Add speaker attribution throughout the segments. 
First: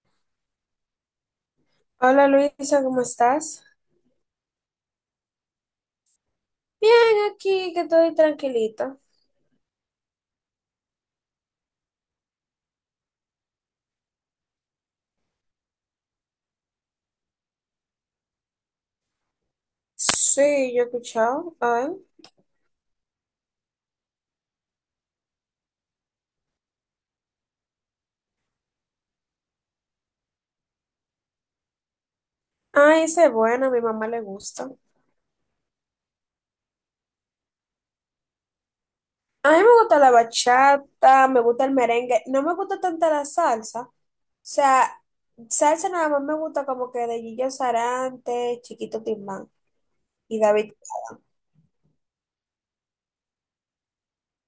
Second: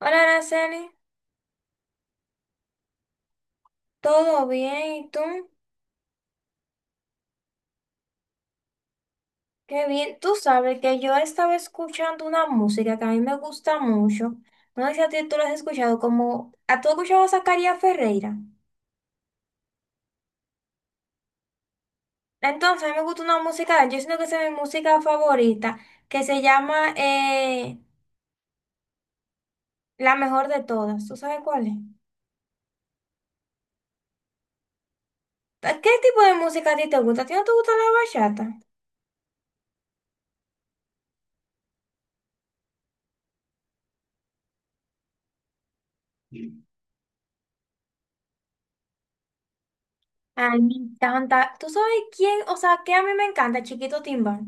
Speaker 1: Hola, Araceli,
Speaker 2: Hola Luisa, ¿cómo estás?
Speaker 1: ¿todo bien? ¿Y tú?
Speaker 2: Bien, aquí que estoy tranquilita.
Speaker 1: Qué bien. Tú sabes que yo estaba escuchando una música que a mí me gusta mucho. No sé si a ti tú la has escuchado, como... ¿A tú has escuchado a Zacarías Ferreira?
Speaker 2: Sí, yo he escuchado. A ver.
Speaker 1: Entonces, a mí me gusta una música de él, yo siento que esa es mi música favorita, que se llama La Mejor de Todas. ¿Tú sabes cuál es?
Speaker 2: Ay, esa es buena, a mi mamá le gusta.
Speaker 1: ¿A ¿Qué tipo de música a ti te gusta? ¿A ti no te gusta la bachata?
Speaker 2: A mí me gusta la bachata, me gusta el merengue. No me gusta tanta la salsa. O sea, salsa nada más me gusta como que de Gillo Sarante, Chiquito Timbán y
Speaker 1: Ay,
Speaker 2: David.
Speaker 1: me
Speaker 2: Bisbal.
Speaker 1: encanta. ¿Tú sabes quién? O sea, ¿qué a mí me encanta, Chiquito Timbal?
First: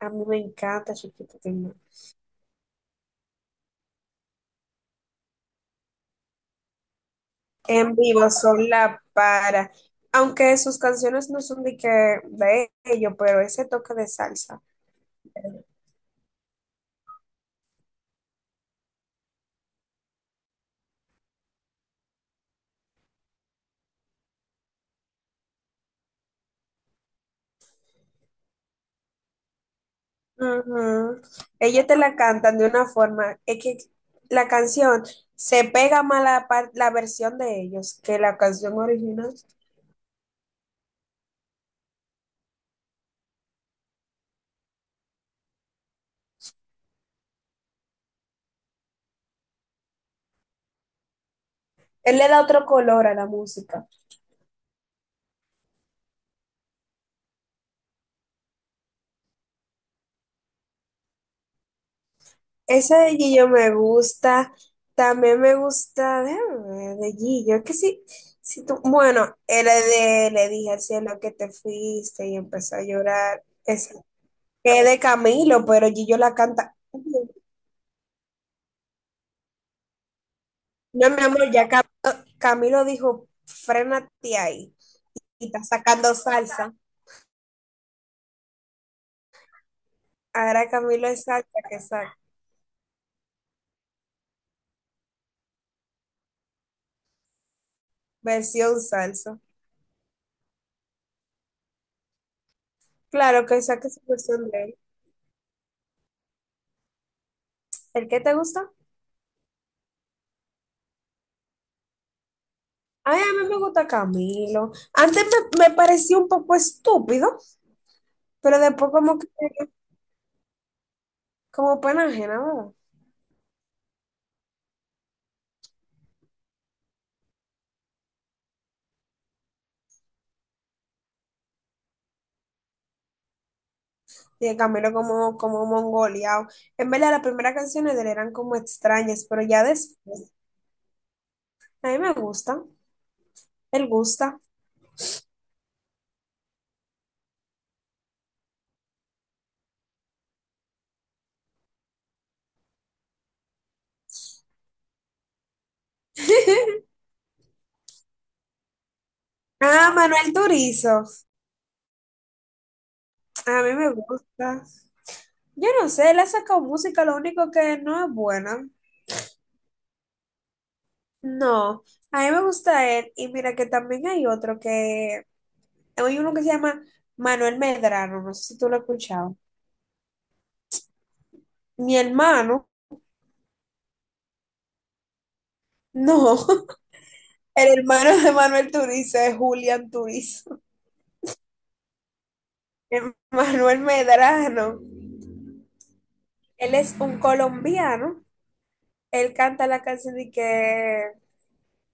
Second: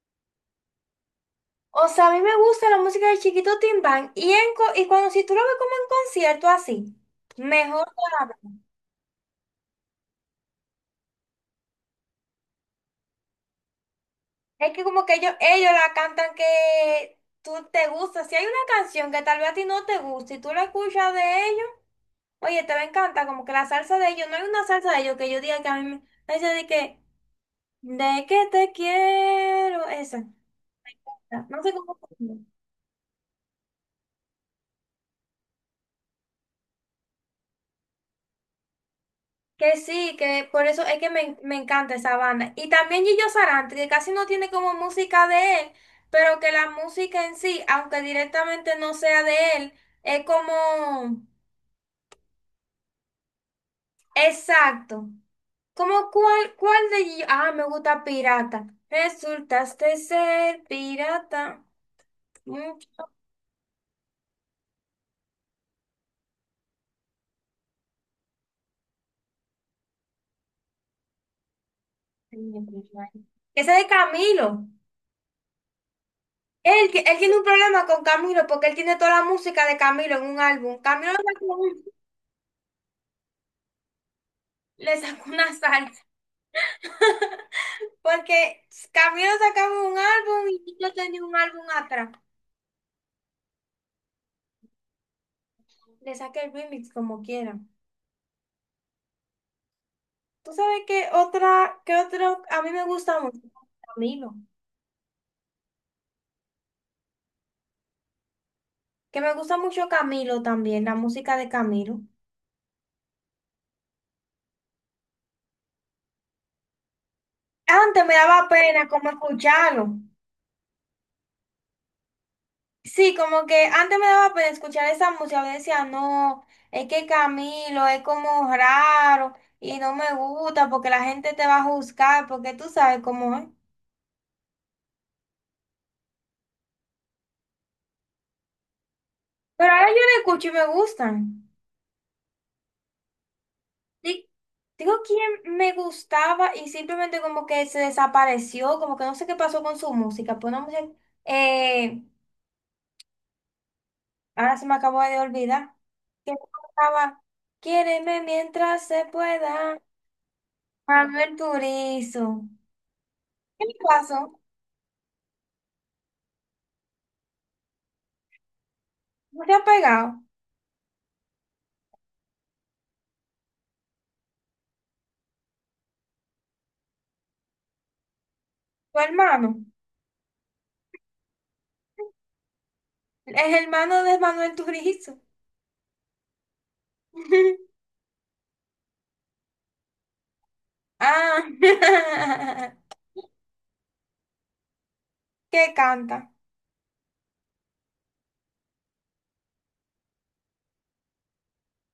Speaker 2: A mí me encanta Chiquito Timbán.
Speaker 1: O sea, a mí me gusta la música de Chiquito Timbán y, y cuando si tú lo ves como en concierto así, mejor
Speaker 2: En vivo
Speaker 1: todavía.
Speaker 2: son la para. Aunque sus canciones no son de que de ellos, pero ese toque de salsa.
Speaker 1: Es que como que ellos la cantan que tú te gusta. Si hay una canción que tal vez a ti no te gusta y tú la escuchas de ellos, oye, te va a encantar, como que la salsa de ellos, no hay una salsa de ellos que yo diga que a mí me esa de que te quiero, esa.
Speaker 2: Ujú.
Speaker 1: No sé
Speaker 2: Ellos
Speaker 1: cómo.
Speaker 2: te la cantan de una forma, es que la canción se pega más la, la versión de ellos que la canción original.
Speaker 1: Que sí, que por eso es que me encanta esa banda. Y también Gillo Sarante, que casi no tiene como música de él, pero que la música en sí, aunque directamente no sea de él, es como...
Speaker 2: Él le da otro color a la música.
Speaker 1: Exacto. Como cuál, cuál de Gillo... Ah, me gusta Pirata. Resultaste ser pirata.
Speaker 2: Esa
Speaker 1: Mucho.
Speaker 2: de Gillo me gusta, también me gusta, déjame ver, de Gillo, es que sí, si tú, bueno, era de, le dije al cielo que te fuiste y empezó a llorar.
Speaker 1: Ese de
Speaker 2: Es
Speaker 1: Camilo.
Speaker 2: que es de Camilo, pero Gillo la canta.
Speaker 1: Él,
Speaker 2: No,
Speaker 1: él tiene un problema con Camilo porque él tiene toda la música de Camilo en un álbum.
Speaker 2: mi
Speaker 1: Camilo le
Speaker 2: amor,
Speaker 1: sacó
Speaker 2: Camilo dijo, frénate ahí.
Speaker 1: le sacó
Speaker 2: Y
Speaker 1: una
Speaker 2: está
Speaker 1: salsa.
Speaker 2: sacando salsa.
Speaker 1: Porque Camilo sacaba un álbum
Speaker 2: Ahora
Speaker 1: y yo
Speaker 2: Camilo
Speaker 1: tenía
Speaker 2: es
Speaker 1: un
Speaker 2: salsa
Speaker 1: álbum
Speaker 2: que
Speaker 1: atrás.
Speaker 2: saca.
Speaker 1: Le saqué el remix como quiera.
Speaker 2: Versión salsa.
Speaker 1: ¿Tú sabes qué otra, qué otro? A mí me gusta mucho
Speaker 2: Claro que saque su
Speaker 1: Camilo.
Speaker 2: versión de él. ¿El qué te gusta?
Speaker 1: Que me gusta mucho Camilo también, la música de Camilo.
Speaker 2: Ay, a mí me gusta Camilo. Antes me parecía un poco estúpido,
Speaker 1: Antes me daba
Speaker 2: pero
Speaker 1: pena
Speaker 2: después
Speaker 1: como
Speaker 2: como que,
Speaker 1: escucharlo.
Speaker 2: como pena ajena, ¿verdad?
Speaker 1: Sí, como que antes me daba pena escuchar esa música. Yo decía, no, es que Camilo es como raro y no me gusta porque la gente te va a juzgar porque tú sabes cómo es.
Speaker 2: Y de Camilo como mongoleado. En verdad, las primeras canciones de él eran como extrañas, pero ya
Speaker 1: Pero ahora yo la
Speaker 2: después.
Speaker 1: escucho y me gustan.
Speaker 2: A mí me gusta. Él
Speaker 1: Sí,
Speaker 2: gusta.
Speaker 1: digo quién me gustaba y simplemente como que se desapareció, como que no sé qué pasó con su música. Pues una mujer, eh, ahora se me acabó de olvidar. Que cantaba Quiéreme mientras se pueda.
Speaker 2: Ah, Manuel Turizo.
Speaker 1: Manuel Turizo.
Speaker 2: A
Speaker 1: ¿Qué
Speaker 2: mí
Speaker 1: le
Speaker 2: me
Speaker 1: pasó?
Speaker 2: gusta. Yo no sé, él ha sacado música, lo único que no es buena.
Speaker 1: ¿No se ha pegado?
Speaker 2: No, a mí me gusta él. Y mira que también hay otro que, hay uno que se llama Manuel Medrano, no sé si tú lo has
Speaker 1: Tu
Speaker 2: escuchado.
Speaker 1: hermano.
Speaker 2: Mi hermano,
Speaker 1: El hermano de Manuel Turizo.
Speaker 2: no, el hermano de Manuel Turizo es Julián Turizo.
Speaker 1: Ah,
Speaker 2: El Manuel Medrano,
Speaker 1: qué canta.
Speaker 2: él es un colombiano, él canta la canción de que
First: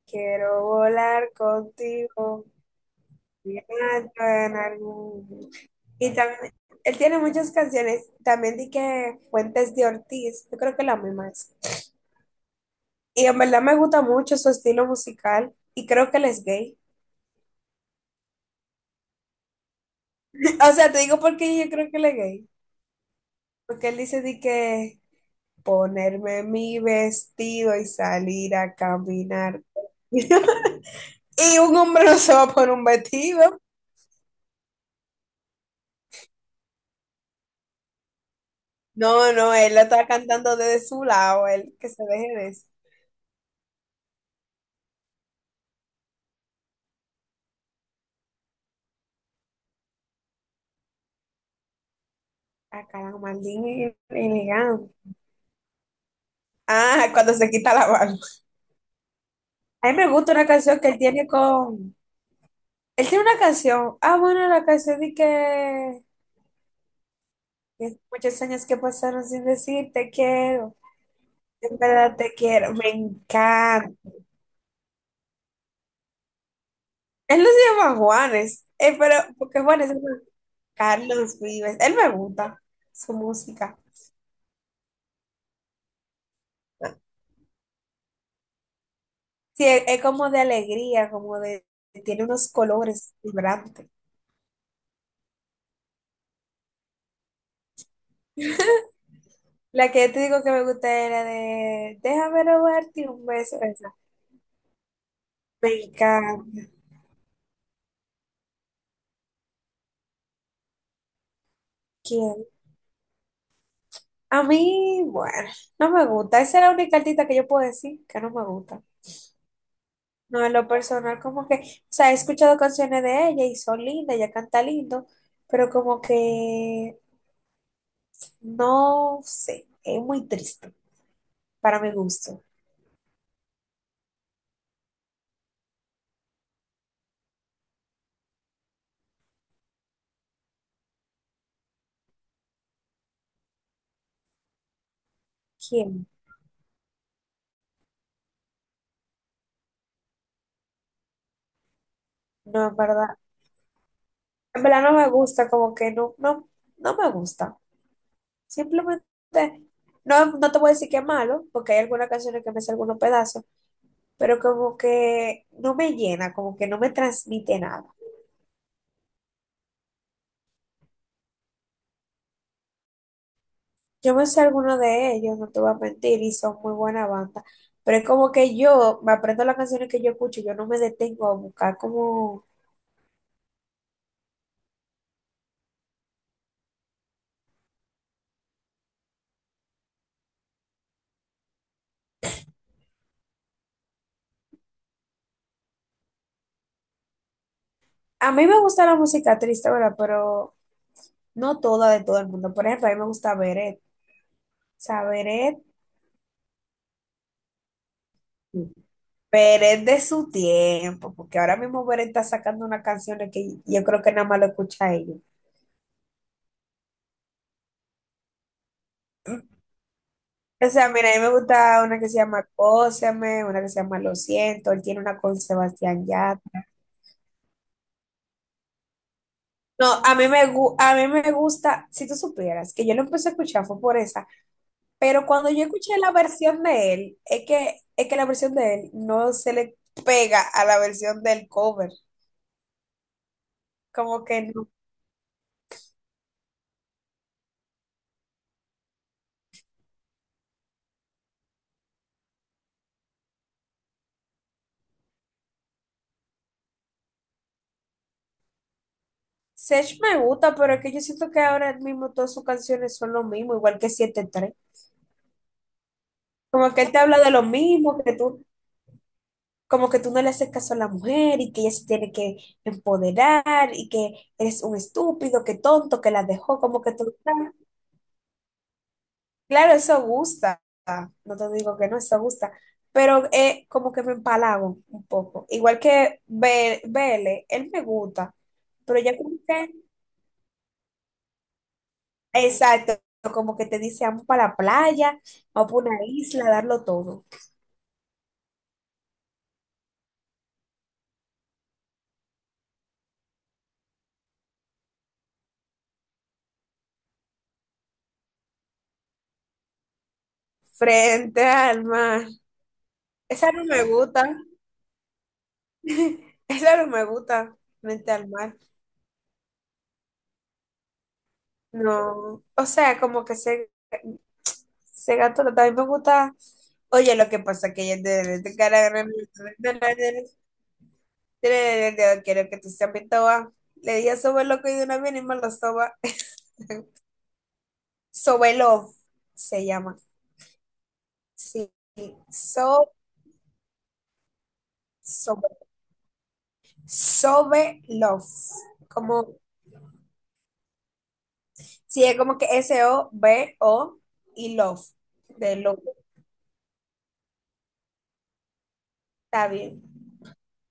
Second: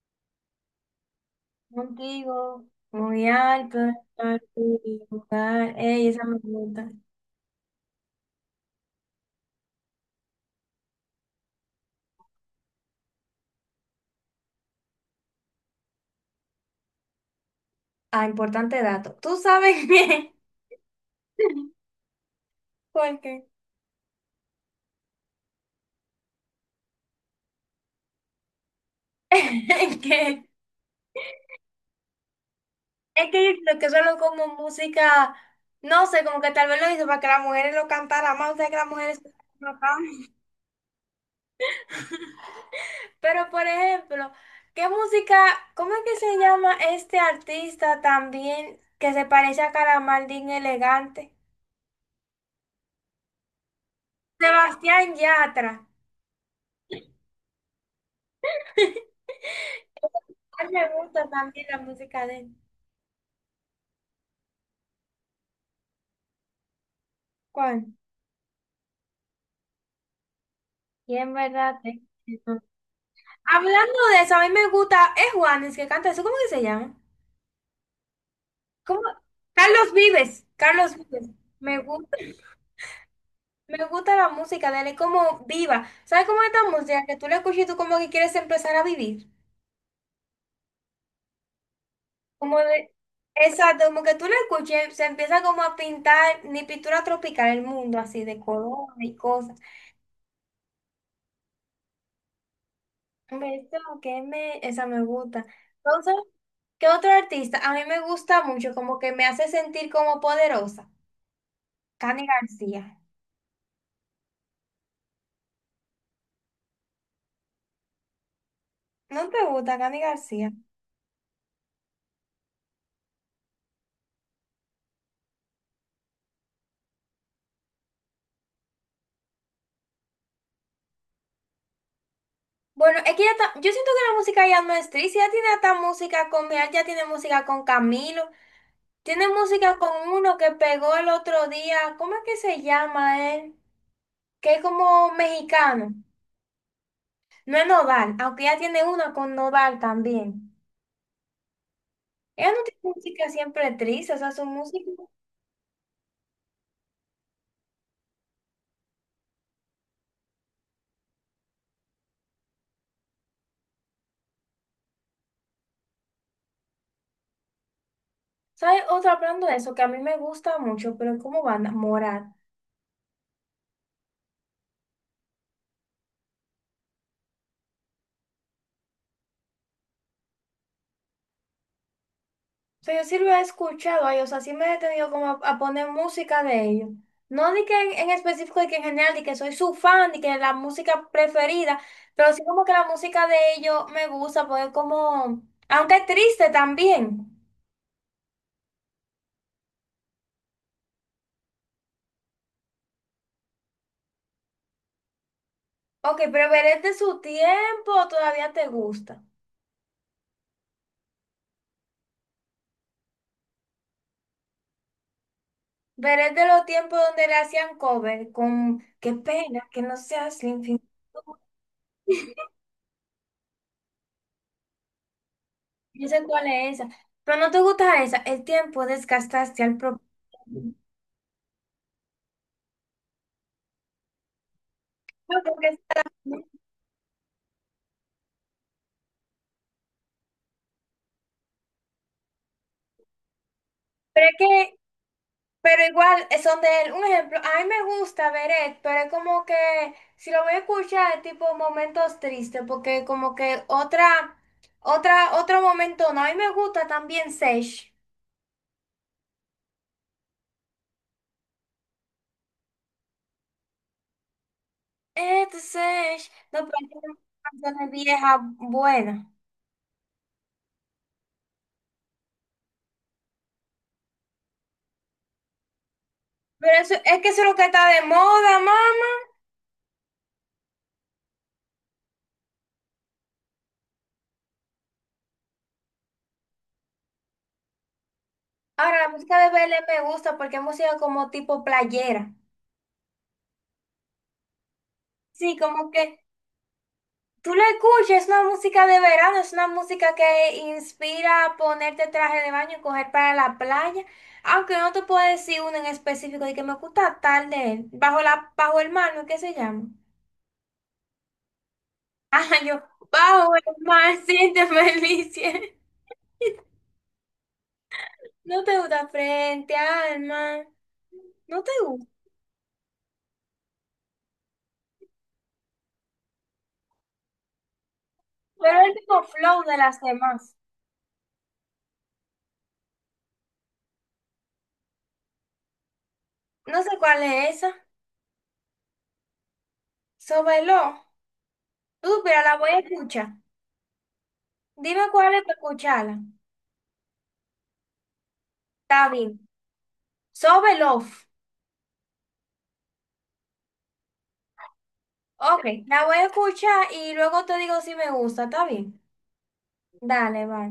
Speaker 2: quiero volar contigo
Speaker 1: Contigo, muy alto,
Speaker 2: Alejandro,
Speaker 1: estar
Speaker 2: en
Speaker 1: y
Speaker 2: algún.
Speaker 1: buscar. Ey,
Speaker 2: Y
Speaker 1: esa me
Speaker 2: también,
Speaker 1: gusta.
Speaker 2: él tiene muchas canciones, también di que Fuentes de Ortiz, yo creo que la misma es. Y en verdad me gusta mucho su estilo musical y creo que él es gay.
Speaker 1: Ah, importante dato. Tú sabes bien.
Speaker 2: O sea, te digo porque yo creo que él es gay.
Speaker 1: ¿Por qué?
Speaker 2: Porque él dice di que ponerme mi vestido y salir a caminar.
Speaker 1: Es que,
Speaker 2: Y un hombre no se va a poner un
Speaker 1: es
Speaker 2: vestido.
Speaker 1: que lo que suena como música, no sé, como que tal vez lo hizo para que las mujeres lo cantaran más, o sea, que las mujeres
Speaker 2: No, no,
Speaker 1: lo
Speaker 2: él lo está
Speaker 1: cantan.
Speaker 2: cantando desde su lado, él que se deje de eso.
Speaker 1: Pero, por ejemplo, ¿qué música, cómo es que se llama este artista también que se parece a Calamardín Elegante?
Speaker 2: Ah, caramba, maldito.
Speaker 1: Sebastián Yatra.
Speaker 2: Ah, cuando se quita la barba. A mí me gusta una
Speaker 1: Ay,
Speaker 2: canción
Speaker 1: me
Speaker 2: que él tiene
Speaker 1: gusta también la
Speaker 2: con...
Speaker 1: música de él.
Speaker 2: Él tiene una canción. Ah, bueno, la canción de que...
Speaker 1: ¿Cuál?
Speaker 2: que muchos años que pasaron sin decir te quiero.
Speaker 1: Y en verdad,
Speaker 2: En
Speaker 1: te-
Speaker 2: verdad te quiero. Me encanta.
Speaker 1: Hablando de eso, a mí me gusta, es Juanes que canta eso, ¿cómo que se llama?
Speaker 2: Él no se llama Juanes.
Speaker 1: ¿Cómo?
Speaker 2: Pero, porque Juanes
Speaker 1: Carlos
Speaker 2: es
Speaker 1: Vives, Carlos Vives.
Speaker 2: Carlos Vives.
Speaker 1: Me
Speaker 2: Él me
Speaker 1: gusta,
Speaker 2: gusta su música.
Speaker 1: me gusta la música de él, es como viva. ¿Sabes cómo es esta música? Que tú la escuchas y tú como que quieres empezar a vivir.
Speaker 2: Sí, es como de alegría, como de... Tiene unos
Speaker 1: Como de,
Speaker 2: colores
Speaker 1: exacto,
Speaker 2: vibrantes.
Speaker 1: como que tú la escuches, se empieza como a pintar, ni pintura tropical, el mundo así de color y cosas.
Speaker 2: La que yo te digo que me gusta era de... Déjame robarte un beso.
Speaker 1: Beto,
Speaker 2: Esa.
Speaker 1: que me, esa me gusta.
Speaker 2: Venga,
Speaker 1: Entonces, ¿qué otro artista? A mí me gusta mucho, como que me hace sentir como poderosa. Cani
Speaker 2: ¿quién?
Speaker 1: García.
Speaker 2: A mí, bueno, no me gusta. Esa es la única artista que yo puedo decir que no me gusta.
Speaker 1: ¿No te gusta Cani
Speaker 2: No,
Speaker 1: García?
Speaker 2: en lo personal, como que, o sea, he escuchado canciones de ella y son lindas, ella canta lindo, pero como que, no sé, es muy triste para mi gusto.
Speaker 1: Bueno, es que ya está, yo siento que la música ya no es triste, ya tiene hasta música con, mira, ya tiene música con Camilo, tiene música con uno que pegó el otro día, ¿cómo es que se llama él? Que es como mexicano,
Speaker 2: ¿Quién?
Speaker 1: no es Nodal, aunque ya tiene una con Nodal también. Ella no
Speaker 2: No, en
Speaker 1: tiene
Speaker 2: verdad.
Speaker 1: música siempre triste, o sea, su
Speaker 2: En verdad
Speaker 1: música.
Speaker 2: no me gusta, como que no, no, no me gusta. Simplemente, no, no te voy a decir que es malo, porque hay algunas canciones que me hacen algunos pedazos, pero como que no me llena, como que no me transmite nada.
Speaker 1: ¿Sabes? Otra hablando de eso que a mí me gusta mucho, pero como banda, Morat.
Speaker 2: Yo me sé alguno de ellos, no te voy a mentir, y son muy buena banda, pero es como que yo me aprendo las canciones que yo escucho, yo no me detengo a buscar como...
Speaker 1: O sea, yo sí lo he escuchado a ellos, o sea, sí me he detenido como a poner música de ellos. No de que en específico, de que en general, de que soy su fan, de que la música preferida, pero sí como que la música de ellos me gusta, porque como, aunque es triste también.
Speaker 2: A mí me gusta la música triste, ¿verdad? Pero no toda de todo el mundo. Por ejemplo, a mí me gusta Beret, o sea, Beret,
Speaker 1: Ok, pero Veré de su tiempo todavía te gusta.
Speaker 2: Beret de su tiempo, porque ahora mismo Beret está sacando unas canciones que yo creo que nada más lo escucha ella.
Speaker 1: Veré de los tiempos donde le hacían cover con qué pena que no seas
Speaker 2: O
Speaker 1: limpio.
Speaker 2: sea, mira, a mí me gusta una que se llama Cóseme, una que se llama Lo siento, él tiene una con Sebastián
Speaker 1: Yo sé cuál
Speaker 2: Yatra.
Speaker 1: es esa, pero no te gusta esa. El tiempo desgastaste al
Speaker 2: No,
Speaker 1: propósito.
Speaker 2: a mí me gusta, si tú supieras, que yo lo empecé a escuchar fue por esa, pero cuando yo escuché la versión de él, es que la versión de él no se le pega a la versión del cover, como
Speaker 1: Pero es
Speaker 2: que no.
Speaker 1: que, pero igual son de él. Un ejemplo, a mí me gusta Beret, pero es como que si lo voy a escuchar es tipo momentos tristes, porque como que otra, otra, otro momento, no, a mí me gusta también Sage.
Speaker 2: Sech me gusta, pero es que yo siento que ahora mismo todas sus canciones son lo mismo, igual que siete tres.
Speaker 1: Este Sage, no, pero
Speaker 2: Como que
Speaker 1: es
Speaker 2: él te
Speaker 1: que son
Speaker 2: habla de lo
Speaker 1: canciones
Speaker 2: mismo, que
Speaker 1: viejas
Speaker 2: tú
Speaker 1: buenas.
Speaker 2: como que tú no le haces caso a la mujer y que ella se tiene que empoderar y que eres un estúpido, que tonto, que la dejó,
Speaker 1: Pero
Speaker 2: como que
Speaker 1: eso,
Speaker 2: tú...
Speaker 1: es que eso es lo que está de moda, mami.
Speaker 2: Claro, eso gusta, no te digo que no, eso gusta, pero como que me empalago un poco. Igual que Bele, él me gusta, pero
Speaker 1: Ahora, la
Speaker 2: ya como
Speaker 1: música de
Speaker 2: que,
Speaker 1: BL me gusta porque es música como tipo playera.
Speaker 2: exacto, como que te dice, vamos para la playa,
Speaker 1: Sí,
Speaker 2: vamos para
Speaker 1: como
Speaker 2: una
Speaker 1: que
Speaker 2: isla, darlo todo.
Speaker 1: tú la escuchas, es una música de verano, es una música que inspira a ponerte traje de baño y coger para la playa. Aunque no te puedo decir uno en específico de que me gusta tal de él. Bajo la, bajo el mar, ¿no? ¿Qué se llama?
Speaker 2: Frente al mar.
Speaker 1: Ah, yo,
Speaker 2: Esa
Speaker 1: bajo el
Speaker 2: no me
Speaker 1: mar,
Speaker 2: gusta.
Speaker 1: siente felicia.
Speaker 2: Esa no me gusta. Frente al mar.
Speaker 1: No te gusta frente al mar. No te gusta.
Speaker 2: No, o sea, como que se gato, no, también me gusta. Oye, lo que pasa que yo de
Speaker 1: Pero
Speaker 2: cara
Speaker 1: el mismo flow de las demás.
Speaker 2: quiero que tú seas mi toba. Le dije soba loco y de una vez y me lo soba.
Speaker 1: No sé cuál es esa.
Speaker 2: Sobelo se llama.
Speaker 1: Sobelo.
Speaker 2: Sí.
Speaker 1: Tú, pero la voy a
Speaker 2: So,
Speaker 1: escuchar. Dime cuál es
Speaker 2: sobe,
Speaker 1: para escucharla.
Speaker 2: sobe love.
Speaker 1: Está
Speaker 2: Como,
Speaker 1: bien. Sobe Love.
Speaker 2: sí, es como que SOBO y love. De
Speaker 1: Ok,
Speaker 2: love.
Speaker 1: la voy a escuchar y luego te digo si me gusta. Está bien.
Speaker 2: Está bien.
Speaker 1: Dale, bye.